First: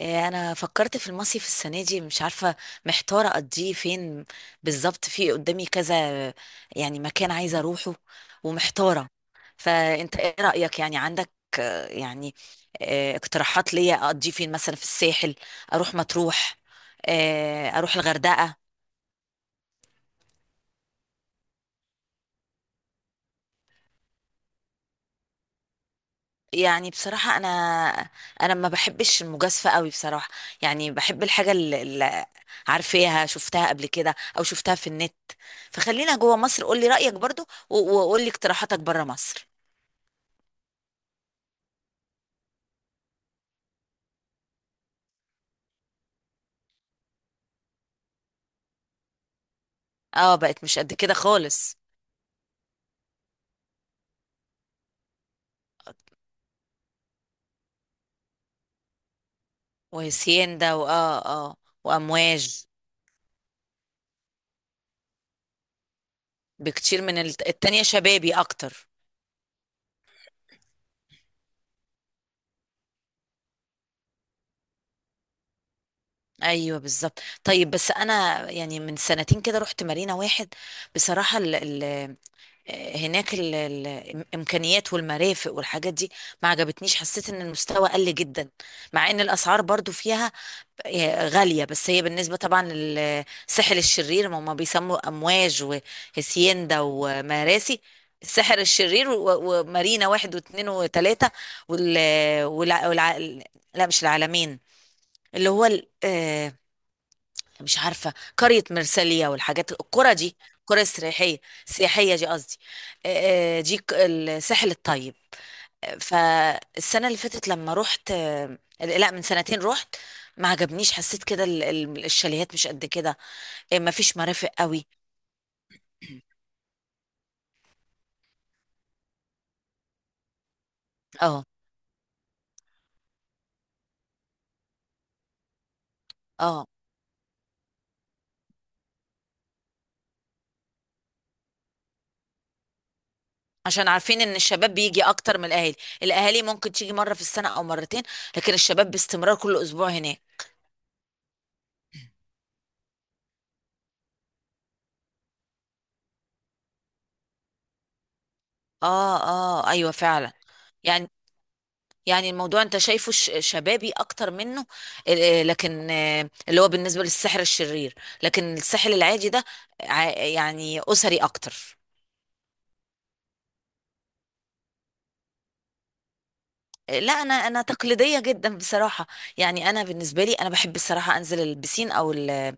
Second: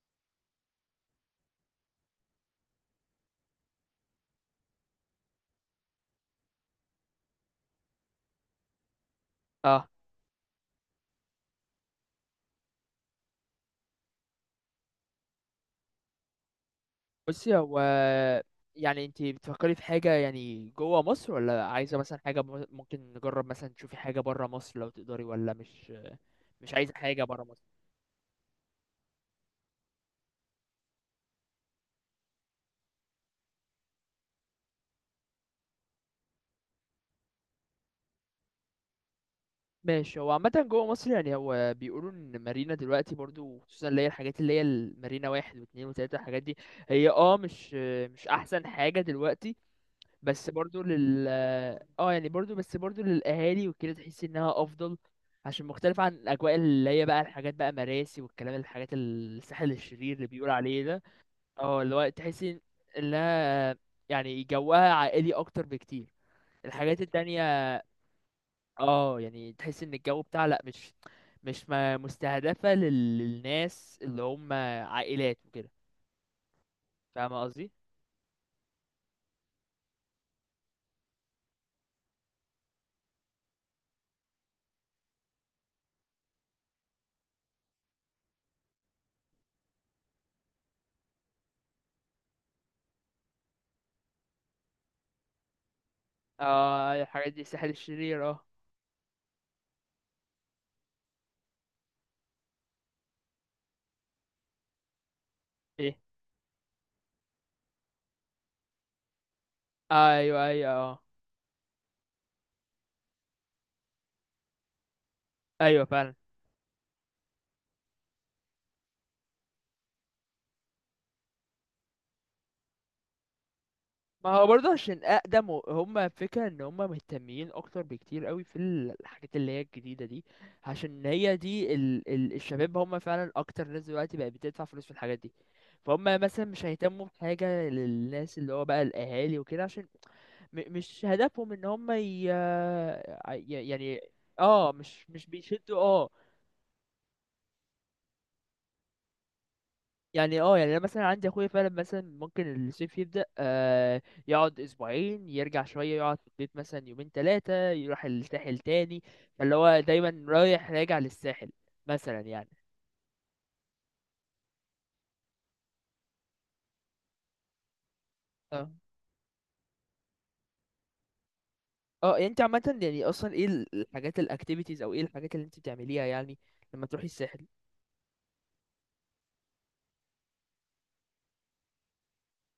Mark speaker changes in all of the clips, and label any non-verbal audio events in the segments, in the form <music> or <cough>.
Speaker 1: إيه، انا فكرت في المصيف السنه دي، مش عارفه محتاره اقضيه فين بالظبط، في قدامي كذا يعني مكان عايزه اروحه ومحتاره.
Speaker 2: اه
Speaker 1: فانت ايه رايك؟ يعني عندك آه، يعني اقتراحات ليا اقضيه فين؟ مثلا في الساحل، اروح مطروح،
Speaker 2: بصي
Speaker 1: اروح
Speaker 2: هو،
Speaker 1: الغردقه.
Speaker 2: يعني انت بتفكري في حاجة يعني جوه مصر، ولا عايزة مثلا حاجة ممكن نجرب مثلا تشوفي حاجة برا مصر لو تقدري ولا مش
Speaker 1: يعني
Speaker 2: عايزة حاجة
Speaker 1: بصراحه
Speaker 2: برا
Speaker 1: انا
Speaker 2: مصر.
Speaker 1: انا ما بحبش المجازفه قوي بصراحه. يعني بحب الحاجه عارفاها، شفتها قبل كده او شفتها في النت. فخلينا جوه مصر، قولي رأيك برضو، وقولي اقتراحاتك بره مصر.
Speaker 2: ماشي، هو عامة جوه مصر يعني هو بيقولوا ان مارينا دلوقتي برضو، خصوصا اللي هي الحاجات اللي هي المارينا واحد واتنين وتلاتة، الحاجات دي هي، اه، مش احسن حاجة دلوقتي.
Speaker 1: اه،
Speaker 2: بس
Speaker 1: بقت مش
Speaker 2: برضو
Speaker 1: قد كده
Speaker 2: لل
Speaker 1: خالص.
Speaker 2: يعني برضو، بس برضو للاهالي وكده تحس انها افضل، عشان مختلف عن الاجواء اللي هي بقى الحاجات بقى مراسي والكلام، الحاجات الساحل الشرير اللي بيقول
Speaker 1: وهسيان ده
Speaker 2: عليه
Speaker 1: واه
Speaker 2: ده.
Speaker 1: اه آه،
Speaker 2: اه، اللي هو تحسي
Speaker 1: وامواج
Speaker 2: انها يعني جوها عائلي اكتر بكتير. الحاجات
Speaker 1: بكتير من
Speaker 2: التانية
Speaker 1: التانية، شبابي اكتر.
Speaker 2: اه، يعني تحس ان الجو بتاع، لا مش مستهدفة للناس اللي هم عائلات وكده.
Speaker 1: ايوه بالظبط.
Speaker 2: فاهمة قصدي؟
Speaker 1: طيب بس انا يعني من سنتين كده رحت مارينا واحد. بصراحه ال ال هناك ال ال الامكانيات والمرافق والحاجات دي ما عجبتنيش، حسيت ان المستوى قل جدا، مع ان الاسعار برضو فيها غالية. بس هي بالنسبة طبعا للسحر الشرير، ما هما بيسموا أمواج وهسيندا
Speaker 2: اه الحاجات دي الساحل
Speaker 1: ومراسي،
Speaker 2: الشرير اه.
Speaker 1: السحر الشرير ومارينا واحد واثنين وثلاثة وال والع... والع... لا مش العالمين، اللي هو ال...
Speaker 2: ايه،
Speaker 1: آه، مش عارفة قرية مرسالية والحاجات القرى دي،
Speaker 2: ايوه ايوه
Speaker 1: القرى
Speaker 2: اه.
Speaker 1: السياحية، السياحية دي قصدي. دي الساحل الطيب.
Speaker 2: ايوه فعلا.
Speaker 1: فالسنة اللي فاتت لما رحت، لا من سنتين رحت، ما عجبنيش، حسيت كده الشاليهات مش قد كده. إيه، ما فيش
Speaker 2: ما هو
Speaker 1: مرافق
Speaker 2: برضه
Speaker 1: قوي.
Speaker 2: عشان اقدم هم فكرة ان هم مهتمين اكتر بكتير قوي في الحاجات اللي هي الجديدة دي، عشان هي
Speaker 1: اه
Speaker 2: دي ال الشباب هم فعلا اكتر ناس دلوقتي بقت بتدفع فلوس في الحاجات دي. فهم مثلا مش
Speaker 1: اه،
Speaker 2: هيهتموا بحاجة للناس اللي هو بقى الاهالي وكده، عشان مش هدفهم ان هم
Speaker 1: عشان
Speaker 2: يعني،
Speaker 1: عارفين ان
Speaker 2: اه،
Speaker 1: الشباب بيجي
Speaker 2: مش
Speaker 1: اكتر من الاهالي.
Speaker 2: بيشدوا آه،
Speaker 1: الاهالي ممكن تيجي مرة في السنة او مرتين، لكن الشباب باستمرار كل اسبوع هناك.
Speaker 2: يعني. اه، يعني انا مثلا عندي اخويا فعلا، مثلا ممكن الصيف يبدأ آه، يقعد اسبوعين يرجع شوية، يقعد في البيت مثلا يومين ثلاثة يروح الساحل تاني.
Speaker 1: اه
Speaker 2: فاللي
Speaker 1: اه
Speaker 2: هو
Speaker 1: ايوه
Speaker 2: دايما
Speaker 1: فعلا.
Speaker 2: رايح راجع
Speaker 1: يعني
Speaker 2: للساحل مثلا يعني.
Speaker 1: الموضوع انت شايفه شبابي اكتر منه. لكن اللي هو بالنسبة للسحر الشرير، لكن
Speaker 2: اه
Speaker 1: السحر العادي ده يعني اسري اكتر.
Speaker 2: اه يعني انت عامة، يعني اصلا ايه الحاجات الاكتيفيتيز، او ايه الحاجات اللي انت بتعمليها يعني لما تروحي
Speaker 1: لا انا
Speaker 2: الساحل؟
Speaker 1: تقليديه جدا بصراحه. يعني انا بالنسبه لي، انا بحب الصراحه انزل البسين او ال-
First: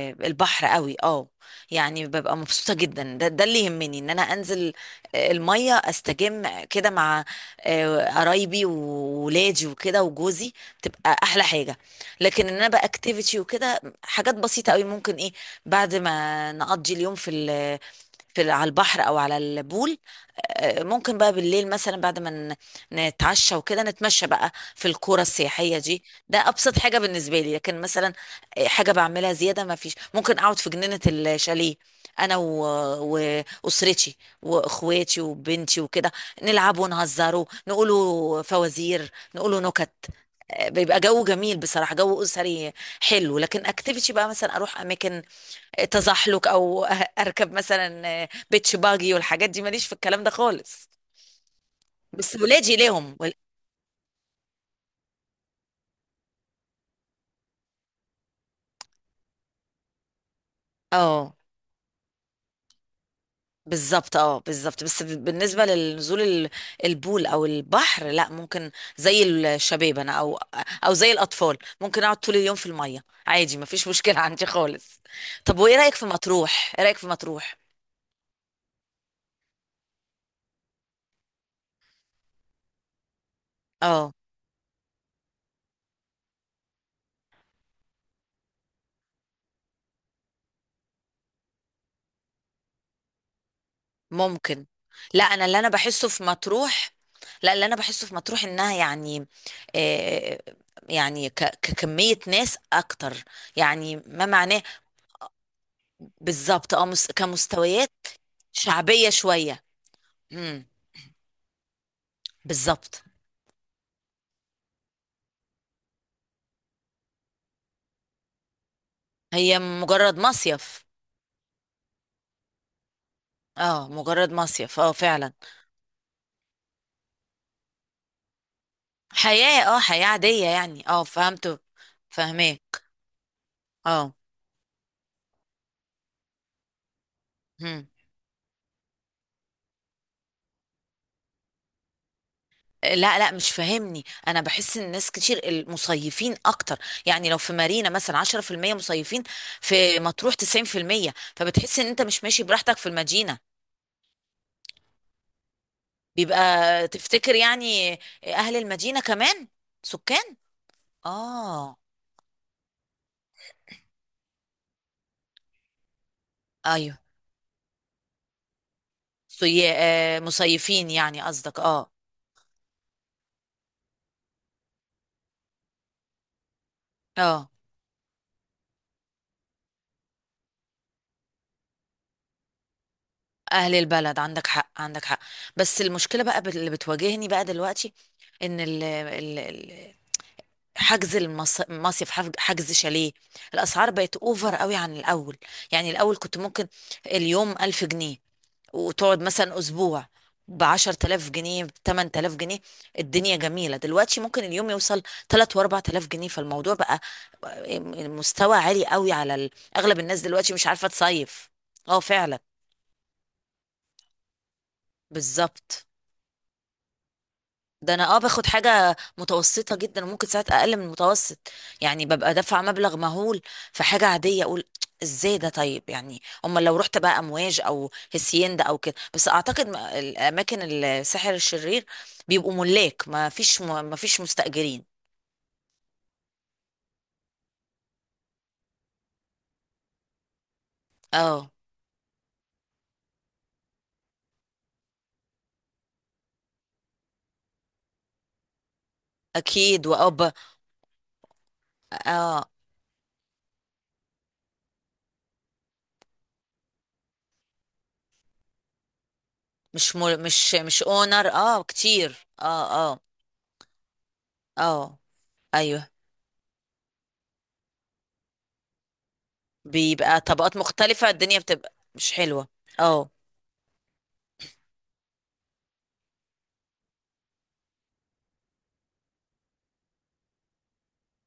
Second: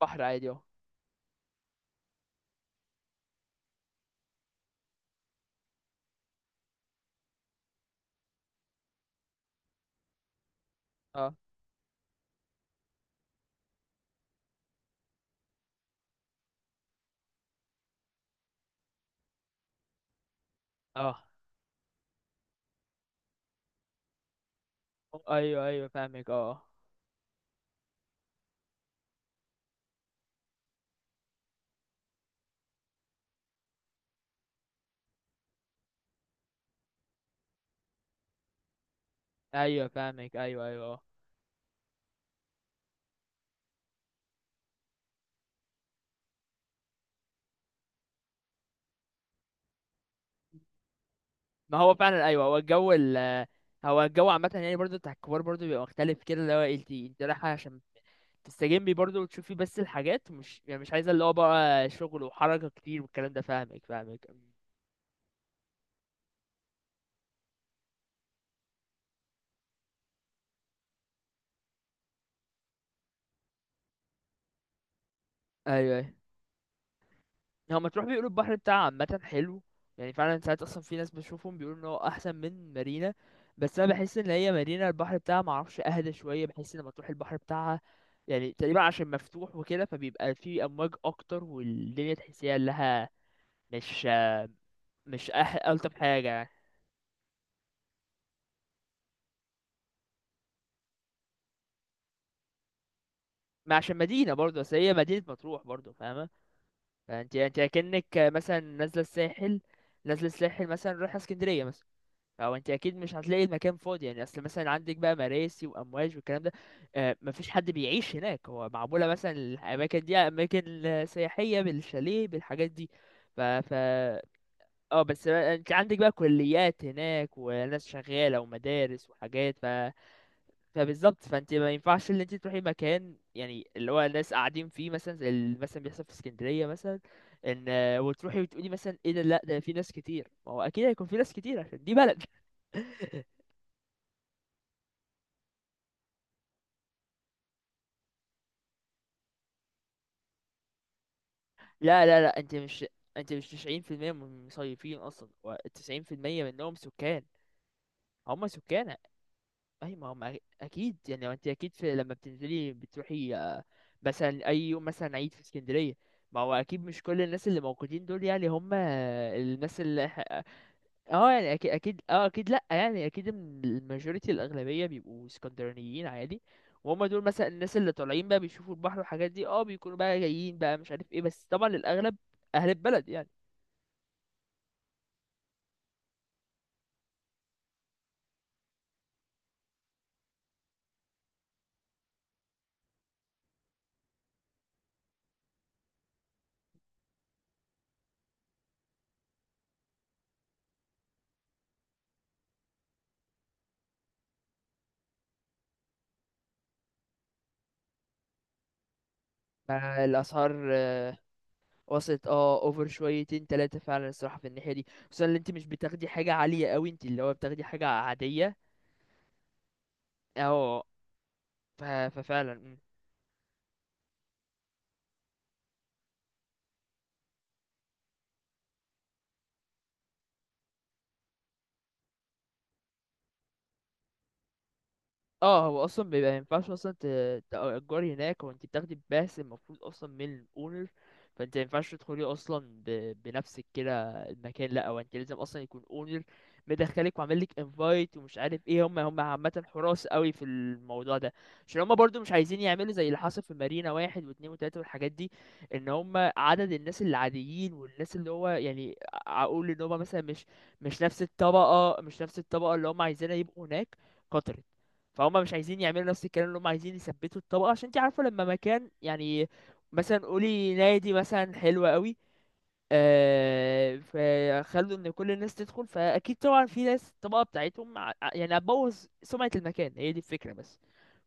Speaker 2: بحر عادي اه.
Speaker 1: البحر قوي، اه. يعني ببقى مبسوطة جدا، ده اللي يهمني، ان انا انزل المية استجم كده مع قرايبي وولادي وكده وجوزي، بتبقى
Speaker 2: اه
Speaker 1: احلى حاجة. لكن ان انا بقى اكتيفيتي وكده، حاجات بسيطة قوي، ممكن ايه بعد ما نقضي اليوم على البحر او على البول، ممكن
Speaker 2: اه
Speaker 1: بقى بالليل مثلا بعد ما نتعشى وكده، نتمشى بقى في القرى
Speaker 2: ايوه
Speaker 1: السياحية
Speaker 2: ايوه،
Speaker 1: دي،
Speaker 2: فاهمك
Speaker 1: ده
Speaker 2: اه.
Speaker 1: ابسط حاجة بالنسبة لي. لكن مثلا حاجه بعملها زياده ما فيش، ممكن اقعد في جنينه الشاليه انا و... واسرتي واخواتي وبنتي وكده، نلعب ونهزروا، نقولوا فوازير، نقولوا
Speaker 2: ايوه
Speaker 1: نكت.
Speaker 2: فاهمك، ايوه ايوه
Speaker 1: بيبقى
Speaker 2: اه.
Speaker 1: جو جميل بصراحه، جو اسري حلو. لكن اكتيفيتي بقى، مثلا اروح اماكن تزحلق او <laughs> اركب مثلا بيتش باجي والحاجات دي، ماليش في الكلام ده خالص،
Speaker 2: ما هو فعلا،
Speaker 1: بس
Speaker 2: ايوه، هو
Speaker 1: ولادي
Speaker 2: الجو ال،
Speaker 1: ليهم
Speaker 2: هو الجو عامة يعني برضه بتاع الكبار برضه بيبقى مختلف كده، اللي هو إيه، انت رايحة عشان تستجمي برضه وتشوفي، بس الحاجات مش يعني مش عايزة اللي هو
Speaker 1: اه.
Speaker 2: بقى شغل وحركة كتير والكلام ده. فاهمك
Speaker 1: بالظبط
Speaker 2: فاهمك
Speaker 1: اه بالظبط، بس بالنسبه للنزول البول او البحر، لا ممكن زي الشباب انا، او زي الاطفال، ممكن اقعد طول اليوم في الميه عادي، ما فيش مشكله <laughs> عندي خالص. طب وايه رايك
Speaker 2: ايوه
Speaker 1: في
Speaker 2: ايوه،
Speaker 1: مطروح؟ ايه رايك في مطروح؟
Speaker 2: هو ما تروح بيقولوا البحر بتاعها عامة حلو، يعني فعلا ساعات اصلا في ناس بشوفهم بيقولوا ان هو احسن من مارينا. بس انا
Speaker 1: اه
Speaker 2: بحس ان هي مارينا البحر بتاعها معرفش اهدى شوية، بحس ان لما تروح البحر بتاعها يعني تقريبا، عشان مفتوح وكده فبيبقى فيه امواج اكتر والدنيا تحسيها لها مش آه،
Speaker 1: ممكن. لا
Speaker 2: مش
Speaker 1: انا
Speaker 2: أح...
Speaker 1: اللي انا
Speaker 2: ألطف
Speaker 1: بحسه في
Speaker 2: حاجة يعني.
Speaker 1: مطروح، لا اللي انا بحسه في مطروح، انها يعني آه يعني ككميه ناس اكتر،
Speaker 2: ما
Speaker 1: يعني
Speaker 2: عشان
Speaker 1: ما
Speaker 2: مدينة برضه،
Speaker 1: معناه.
Speaker 2: بس هي مدينة مطروح برضه، فاهمة؟
Speaker 1: بالظبط اه،
Speaker 2: فانت
Speaker 1: كمستويات
Speaker 2: اكنك مثلا نازلة
Speaker 1: شعبيه
Speaker 2: الساحل،
Speaker 1: شويه.
Speaker 2: مثلا رايحة اسكندرية مثلا. او انت اكيد
Speaker 1: بالظبط.
Speaker 2: مش هتلاقي المكان فاضي، يعني اصل مثلا عندك بقى مراسي وامواج والكلام ده آه، مفيش حد بيعيش هناك، هو معمولة مثلا
Speaker 1: هي
Speaker 2: الاماكن دي
Speaker 1: مجرد
Speaker 2: اماكن
Speaker 1: مصيف.
Speaker 2: سياحية بالشاليه بالحاجات دي. ف ف
Speaker 1: اه مجرد مصيف. اه
Speaker 2: اه، بس
Speaker 1: فعلا.
Speaker 2: بقى انت عندك بقى كليات هناك وناس شغالة ومدارس وحاجات ف،
Speaker 1: حياة عادية يعني، اه
Speaker 2: فبالظبط فانت
Speaker 1: فهمته.
Speaker 2: ما ينفعش اللي انت تروحي
Speaker 1: فهماك
Speaker 2: مكان يعني اللي هو
Speaker 1: اه.
Speaker 2: الناس قاعدين فيه مثلا، زي اللي مثلا بيحصل في اسكندريه مثلا. ان
Speaker 1: هم.
Speaker 2: آه، وتروحي وتقولي مثلا ايه ده، لا ده في ناس كتير، ما هو اكيد هيكون في ناس كتير عشان دي بلد.
Speaker 1: لا لا،
Speaker 2: <laughs>
Speaker 1: مش فاهمني، انا بحس ان الناس كتير، المصيفين اكتر، يعني لو في مارينا مثلا 10% مصيفين، في مطروح 90%، فبتحس ان انت
Speaker 2: لا لا
Speaker 1: مش
Speaker 2: لا
Speaker 1: ماشي
Speaker 2: انت
Speaker 1: براحتك
Speaker 2: مش،
Speaker 1: في
Speaker 2: انت مش
Speaker 1: المدينة،
Speaker 2: 90% من المصيفين اصلا، و90%
Speaker 1: بيبقى
Speaker 2: منهم سكان.
Speaker 1: تفتكر يعني
Speaker 2: هم
Speaker 1: اهل
Speaker 2: سكان
Speaker 1: المدينة كمان
Speaker 2: اي، ما
Speaker 1: سكان.
Speaker 2: هم اكيد يعني، ما انت اكيد
Speaker 1: اه
Speaker 2: في لما بتنزلي بتروحي آه، مثلا اي يوم مثلا عيد في اسكندريه، ما هو اكيد
Speaker 1: ايوه،
Speaker 2: مش كل الناس اللي موجودين دول يعني هم
Speaker 1: سي...
Speaker 2: الناس اللي،
Speaker 1: آه، مصيفين يعني
Speaker 2: اه، يعني
Speaker 1: قصدك،
Speaker 2: اكيد
Speaker 1: اه
Speaker 2: اكيد اه اكيد لا يعني اكيد إن الماجوريتي الاغلبيه بيبقوا اسكندرانيين عادي. وهم دول مثلا
Speaker 1: اه،
Speaker 2: الناس اللي طالعين بقى بيشوفوا البحر والحاجات دي، اه بيكونوا بقى جايين بقى مش عارف ايه، بس طبعا الاغلب اهل البلد يعني.
Speaker 1: اهل البلد، عندك حق عندك حق. بس المشكله بقى اللي بتواجهني بقى دلوقتي، ان حجز المصيف، حجز شاليه، الاسعار بقت اوفر قوي عن الاول. يعني الاول كنت ممكن اليوم 1000 جنيه، وتقعد مثلا اسبوع ب 10,000 جنيه، ب 8000 جنيه، الدنيا جميله. دلوقتي ممكن اليوم يوصل 3 و 4000 جنيه، فالموضوع بقى مستوى عالي قوي على اغلب الناس دلوقتي مش
Speaker 2: فالاسعار
Speaker 1: عارفه
Speaker 2: آه،
Speaker 1: تصيف. اه
Speaker 2: وصلت
Speaker 1: فعلا
Speaker 2: اه اوفر شويتين تلاتة فعلا الصراحه في الناحيه دي، خصوصا ان انت مش
Speaker 1: بالظبط.
Speaker 2: بتاخدي حاجه عاليه قوي، انت اللي هو بتاخدي حاجه
Speaker 1: ده انا باخد
Speaker 2: عاديه
Speaker 1: حاجه متوسطه جدا، وممكن ساعات اقل من
Speaker 2: اه.
Speaker 1: المتوسط. يعني ببقى
Speaker 2: ففعلا
Speaker 1: دافعه
Speaker 2: إمم.
Speaker 1: مبلغ مهول في حاجه عاديه، اقول ازاي ده. طيب يعني امال لو رحت بقى امواج او هسيندا او كده؟ بس اعتقد الاماكن السحر الشرير بيبقوا ملاك، ما فيش ما فيش مستاجرين.
Speaker 2: اه، هو اصلا بيبقى مينفعش اصلا تأجري هناك، هو انت بتاخدي باس المفروض اصلا من الاونر.
Speaker 1: اه
Speaker 2: فانت مينفعش تدخلي اصلا بنفسك كده المكان، لا هو انت لازم اصلا يكون اونر مدخلك وعامل لك انفايت ومش عارف ايه. هم عامه
Speaker 1: اكيد.
Speaker 2: حراس قوي
Speaker 1: واب
Speaker 2: في الموضوع ده، عشان هم برضو مش
Speaker 1: اه،
Speaker 2: عايزين يعملوا زي اللي حصل في مارينا واحد واتنين وتلاته والحاجات دي. ان هم عدد الناس العاديين والناس اللي هو يعني، اقول ان هم
Speaker 1: مش
Speaker 2: مثلا
Speaker 1: مل...
Speaker 2: مش،
Speaker 1: مش مش
Speaker 2: مش نفس
Speaker 1: اونر، اه
Speaker 2: الطبقه،
Speaker 1: كتير
Speaker 2: اللي
Speaker 1: اه اه
Speaker 2: هم عايزينها يبقوا هناك كترت.
Speaker 1: اه
Speaker 2: فهم مش عايزين
Speaker 1: ايوه،
Speaker 2: يعملوا نفس الكلام، اللي هم عايزين يثبتوا الطبقه، عشان انت عارفه لما مكان يعني مثلا
Speaker 1: بيبقى طبقات
Speaker 2: قولي
Speaker 1: مختلفه
Speaker 2: نادي
Speaker 1: الدنيا
Speaker 2: مثلا
Speaker 1: بتبقى
Speaker 2: حلو
Speaker 1: مش
Speaker 2: قوي
Speaker 1: حلوه. اه
Speaker 2: آه، فخلوا ان كل الناس تدخل، فاكيد طبعا في ناس الطبقه بتاعتهم يعني هتبوظ سمعه المكان، هي دي الفكره بس.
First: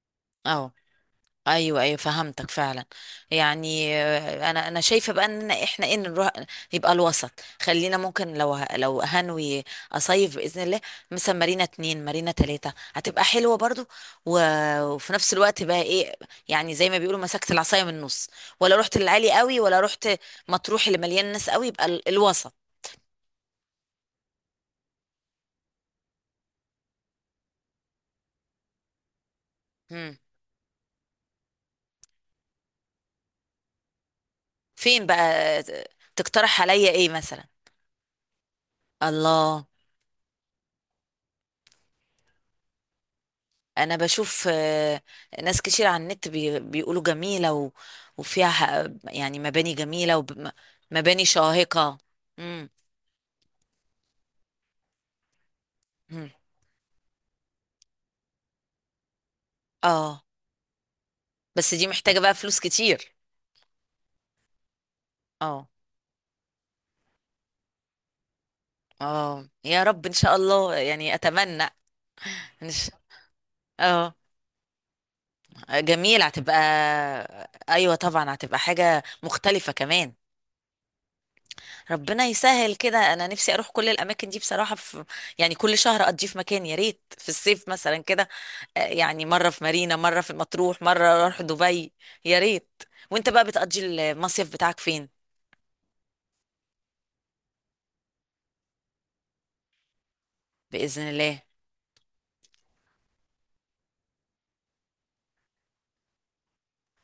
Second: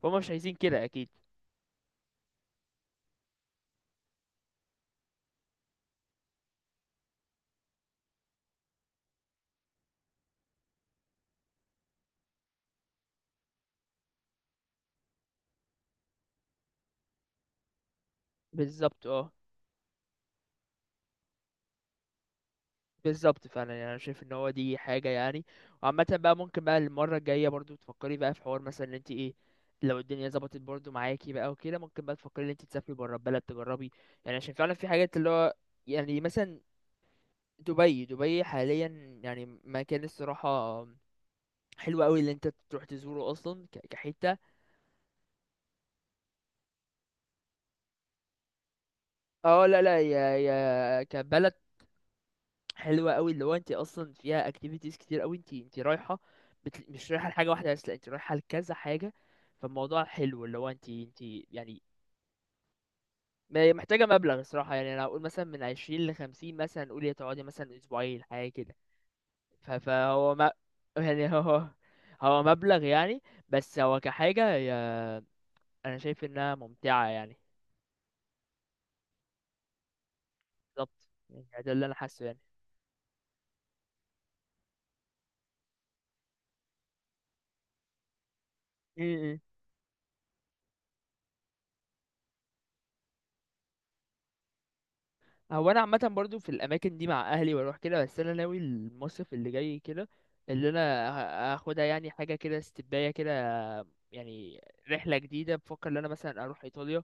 Speaker 2: فهم مش عايزين
Speaker 1: اه
Speaker 2: كده اكيد.
Speaker 1: ايوه ايوه، فهمتك فعلا. يعني انا شايفه بقى ان احنا ايه نروح، يبقى الوسط. خلينا ممكن لو هنوي اصيف باذن الله، مثلا مارينا اتنين، مارينا تلاته، هتبقى حلوه برضو. وفي نفس الوقت بقى ايه، يعني زي ما بيقولوا، مسكت العصايه من النص، ولا رحت
Speaker 2: بالظبط
Speaker 1: للعالي
Speaker 2: اه
Speaker 1: قوي، ولا رحت مطروح اللي مليان ناس قوي، يبقى الوسط.
Speaker 2: بالظبط فعلا، يعني انا شايف ان هو دي حاجه يعني. وعامه بقى ممكن بقى المره الجايه برضو تفكري بقى في حوار مثلا، ان انت ايه، لو
Speaker 1: مم.
Speaker 2: الدنيا ظبطت برضو معاكي بقى وكده ممكن بقى تفكري ان انت تسافري بره البلد تجربي. يعني عشان فعلا في
Speaker 1: فين
Speaker 2: حاجات
Speaker 1: بقى؟
Speaker 2: اللي هو،
Speaker 1: آه،
Speaker 2: يعني
Speaker 1: تقترح
Speaker 2: مثلا
Speaker 1: عليا ايه مثلا؟
Speaker 2: دبي. دبي حاليا يعني
Speaker 1: الله.
Speaker 2: مكان الصراحه حلو قوي اللي انت تروح تزوره اصلا
Speaker 1: انا
Speaker 2: كحته.
Speaker 1: بشوف ناس كتير على النت بيقولوا جميلة، وفيها يعني
Speaker 2: اه
Speaker 1: مباني
Speaker 2: لا لا،
Speaker 1: جميلة
Speaker 2: يا يا
Speaker 1: ومباني
Speaker 2: كبلد
Speaker 1: شاهقة. امم.
Speaker 2: حلوه قوي، اللي هو انت اصلا فيها اكتيفيتيز كتير قوي، انت رايحه،
Speaker 1: أمم.
Speaker 2: مش رايحه لحاجه واحده بس، لا انت رايحه لكذا حاجه. فالموضوع
Speaker 1: اه
Speaker 2: حلو اللي هو انت
Speaker 1: بس
Speaker 2: يعني،
Speaker 1: دي محتاجة بقى فلوس كتير.
Speaker 2: محتاجه مبلغ الصراحه، يعني انا اقول مثلا من
Speaker 1: اه
Speaker 2: 20 ل 50 مثلا قولي، تقعدي مثلا اسبوعين حاجه كده.
Speaker 1: اه، يا رب، ان
Speaker 2: فهو
Speaker 1: شاء
Speaker 2: ما
Speaker 1: الله،
Speaker 2: <laughs>
Speaker 1: يعني
Speaker 2: يعني
Speaker 1: اتمنى.
Speaker 2: هو
Speaker 1: إن
Speaker 2: مبلغ
Speaker 1: ش-
Speaker 2: يعني، بس هو
Speaker 1: اه
Speaker 2: كحاجه انا
Speaker 1: جميل.
Speaker 2: شايف انها
Speaker 1: هتبقى
Speaker 2: ممتعه يعني.
Speaker 1: ايوه طبعا هتبقى حاجة مختلفة كمان.
Speaker 2: بالظبط، يعني ده اللي انا
Speaker 1: ربنا
Speaker 2: حاسه يعني.
Speaker 1: يسهل كده، انا نفسي اروح كل الاماكن دي بصراحه، في يعني كل شهر اقضيه في مكان، يا ريت في الصيف مثلا كده، يعني مره
Speaker 2: <laughs>
Speaker 1: في مارينا، مره في مطروح، مره اروح دبي، يا ريت. وانت بقى بتقضي المصيف بتاعك فين؟
Speaker 2: هو انا عامه برضو في الاماكن دي مع اهلي واروح كده، بس انا ناوي المصيف اللي جاي كده، اللي
Speaker 1: باذن
Speaker 2: انا
Speaker 1: الله.
Speaker 2: هاخدها يعني حاجه كده استباية كده يعني، رحله جديده. بفكر ان انا مثلا اروح ايطاليا،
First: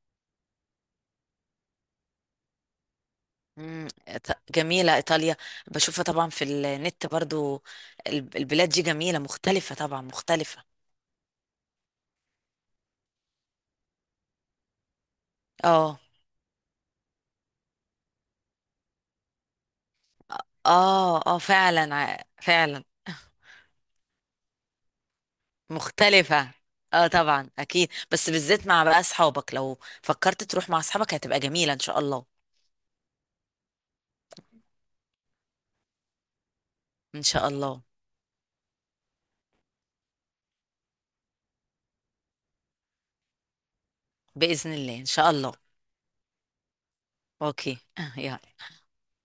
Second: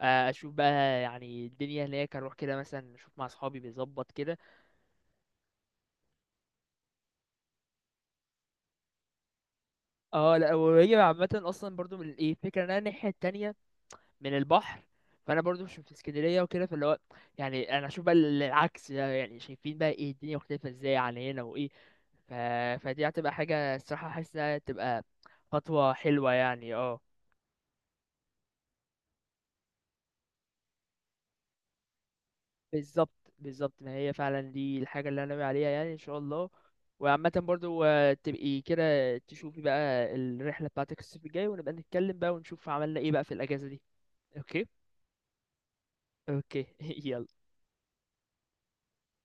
Speaker 2: آه، اشوف بقى يعني الدنيا هناك، اروح كده مثلا اشوف مع اصحابي بيظبط كده.
Speaker 1: جميله ايطاليا، بشوفها طبعا في النت برضو. البلاد دي جميله مختلفه، طبعا
Speaker 2: اه، لا
Speaker 1: مختلفه.
Speaker 2: وهي عامه اصلا برضو من ايه، فكره ان انا الناحيه التانية من البحر، فانا برضو مش في
Speaker 1: اه
Speaker 2: اسكندريه وكده، فاللي هو يعني انا اشوف بقى العكس ده، يعني شايفين بقى ايه الدنيا مختلفه ازاي عن
Speaker 1: اه اه
Speaker 2: هنا وايه.
Speaker 1: فعلا
Speaker 2: ف...
Speaker 1: فعلا
Speaker 2: فدي هتبقى حاجة الصراحة حاسس انها تبقى خطوة حلوة
Speaker 1: مختلفة.
Speaker 2: يعني اه.
Speaker 1: اه طبعا اكيد، بس بالذات مع بقى اصحابك، لو فكرت تروح مع اصحابك هتبقى جميلة ان شاء الله.
Speaker 2: بالظبط بالظبط، ما هي فعلا دي الحاجة اللي انا ناوي عليها يعني، ان شاء الله.
Speaker 1: ان
Speaker 2: وعامة
Speaker 1: شاء الله.
Speaker 2: برضو آه، تبقي كده تشوفي بقى الرحلة بتاعتك الصيف الجاي، ونبقى نتكلم بقى ونشوف عملنا ايه بقى في الأجازة دي. اوكي.
Speaker 1: بإذن الله ان شاء الله.
Speaker 2: اوكي. <laughs> يلا.
Speaker 1: اوكي <laughs> يلا.